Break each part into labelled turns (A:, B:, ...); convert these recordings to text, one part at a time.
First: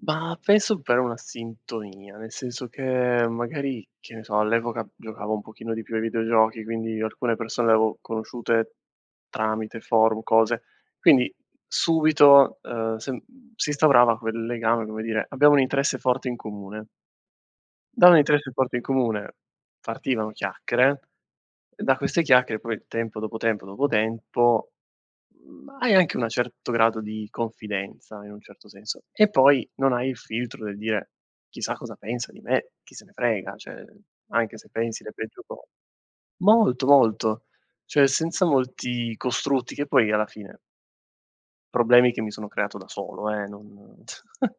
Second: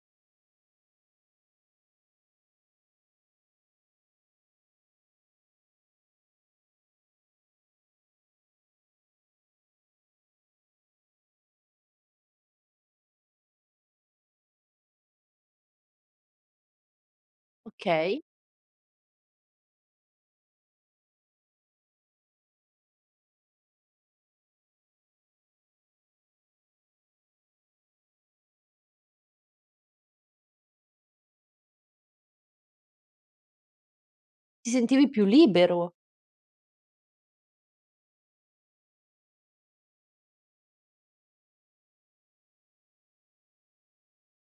A: Ma penso per una sintonia, nel senso che magari, che ne so, all'epoca giocavo un pochino di più ai videogiochi, quindi, alcune persone le avevo conosciute tramite forum, cose. Quindi, subito, uhm, sen si instaurava quel legame, come dire: "Abbiamo un interesse forte in comune." Da un
B: Okay.
A: interesse forte in comune, partivano chiacchiere, e da queste chiacchiere, poi, tempo, dopo tempo, dopo tempo, mhmm, hai anche una certo grado di confidenza, in un certo senso. E poi non hai il filtro del dire: "Chissà cosa pensa di me, chi se ne frega." Cioè, anche se
B: Ti
A: pensi
B: sentivi
A: le
B: più
A: peggio co
B: libero.
A: Molto, molto, cioè, senza molti costrutti, che poi alla fine problemi che mi sono creato da solo, eh, non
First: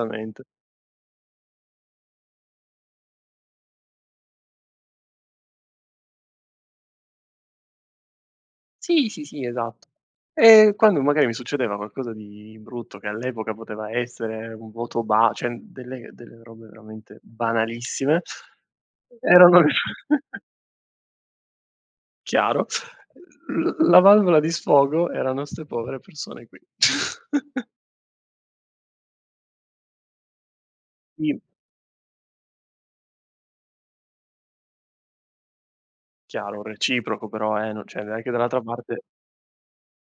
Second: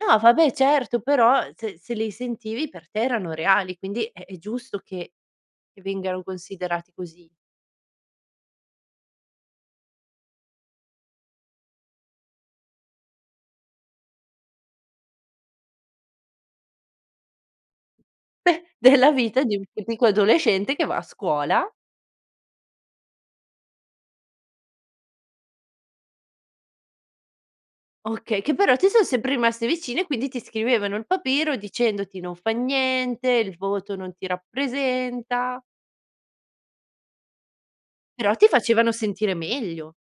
B: No, vabbè, certo, però, se se li sentivi per te erano reali. Quindi, è è giusto che che vengano considerati così.
A: Sì, sì, sì, esatto. E quando magari mi succedeva qualcosa di brutto, che all' epoca poteva essere un voto ba cioè, delle delle robe veramente banalissime,
B: Beh, della vita di un
A: erano
B: tipico adolescente che va a scuola.
A: Chiaro. L l la valvola di sfogo erano 'ste povere persone qui.
B: Okay, che però ti so sempre rimaste vicine, quindi, ti scrivevano il
A: Mh.
B: papero, dicendoti: "Non fa niente, il voto non ti rappresenta."
A: Chiaro, reciproco però, eh, no cioè, neanche
B: Però ti
A: dall'altra
B: facevano
A: parte
B: sentire meglio.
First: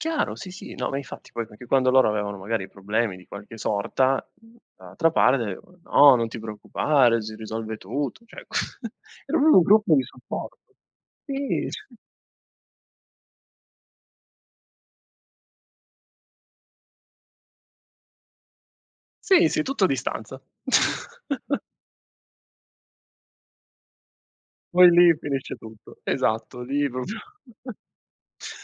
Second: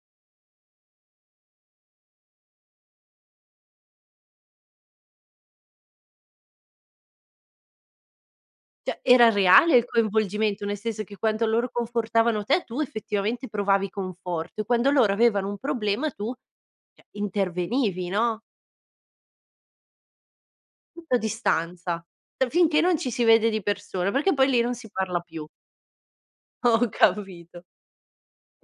A: Chiaro. Sì, sì. No, ma infatti, poi perché quando loro avevano, magari, problemi di qualche sorta, mhmm, dall'altra parte, uhm: "No, non ti preoccupare, si risolve tutto." Cioè,
B: Cioè, era
A: era proprio un
B: reale il
A: gruppo di supporto.
B: coinvolgimento, nel senso che quanto
A: Sì,
B: loro
A: s
B: confortavano te, tu, effettivamente, provavi conforto, e quando loro avevano un problema tu, cioè, intervenivi, no?
A: Sì, sì. Tutto a distanza.
B: Tutto a distanza, uhm, finché non ci si vede di persone perché, poi, lì non si
A: Poi, lì
B: parla più.
A: finisce tutto. Esatto,
B: Ho
A: lì proprio
B: capito.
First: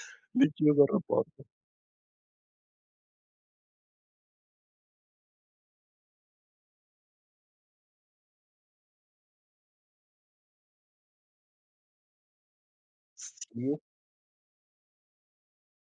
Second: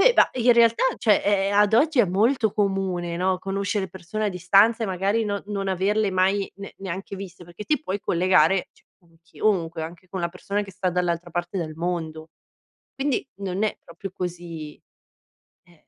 B: E, da
A: lì
B: in
A: chiudo
B: realtà,
A: il
B: cioè,
A: rapporto.
B: è è ad oggi, è molto comune, no, conoscere persone a distanza, e magari, no non averle mai ne neanche viste, perché ti puoi collegare, cioè, con chiunque, anche con la persona che sta dall'altra parte del mondo. Quindi, non è
A: Sì.
B: proprio così. Eh.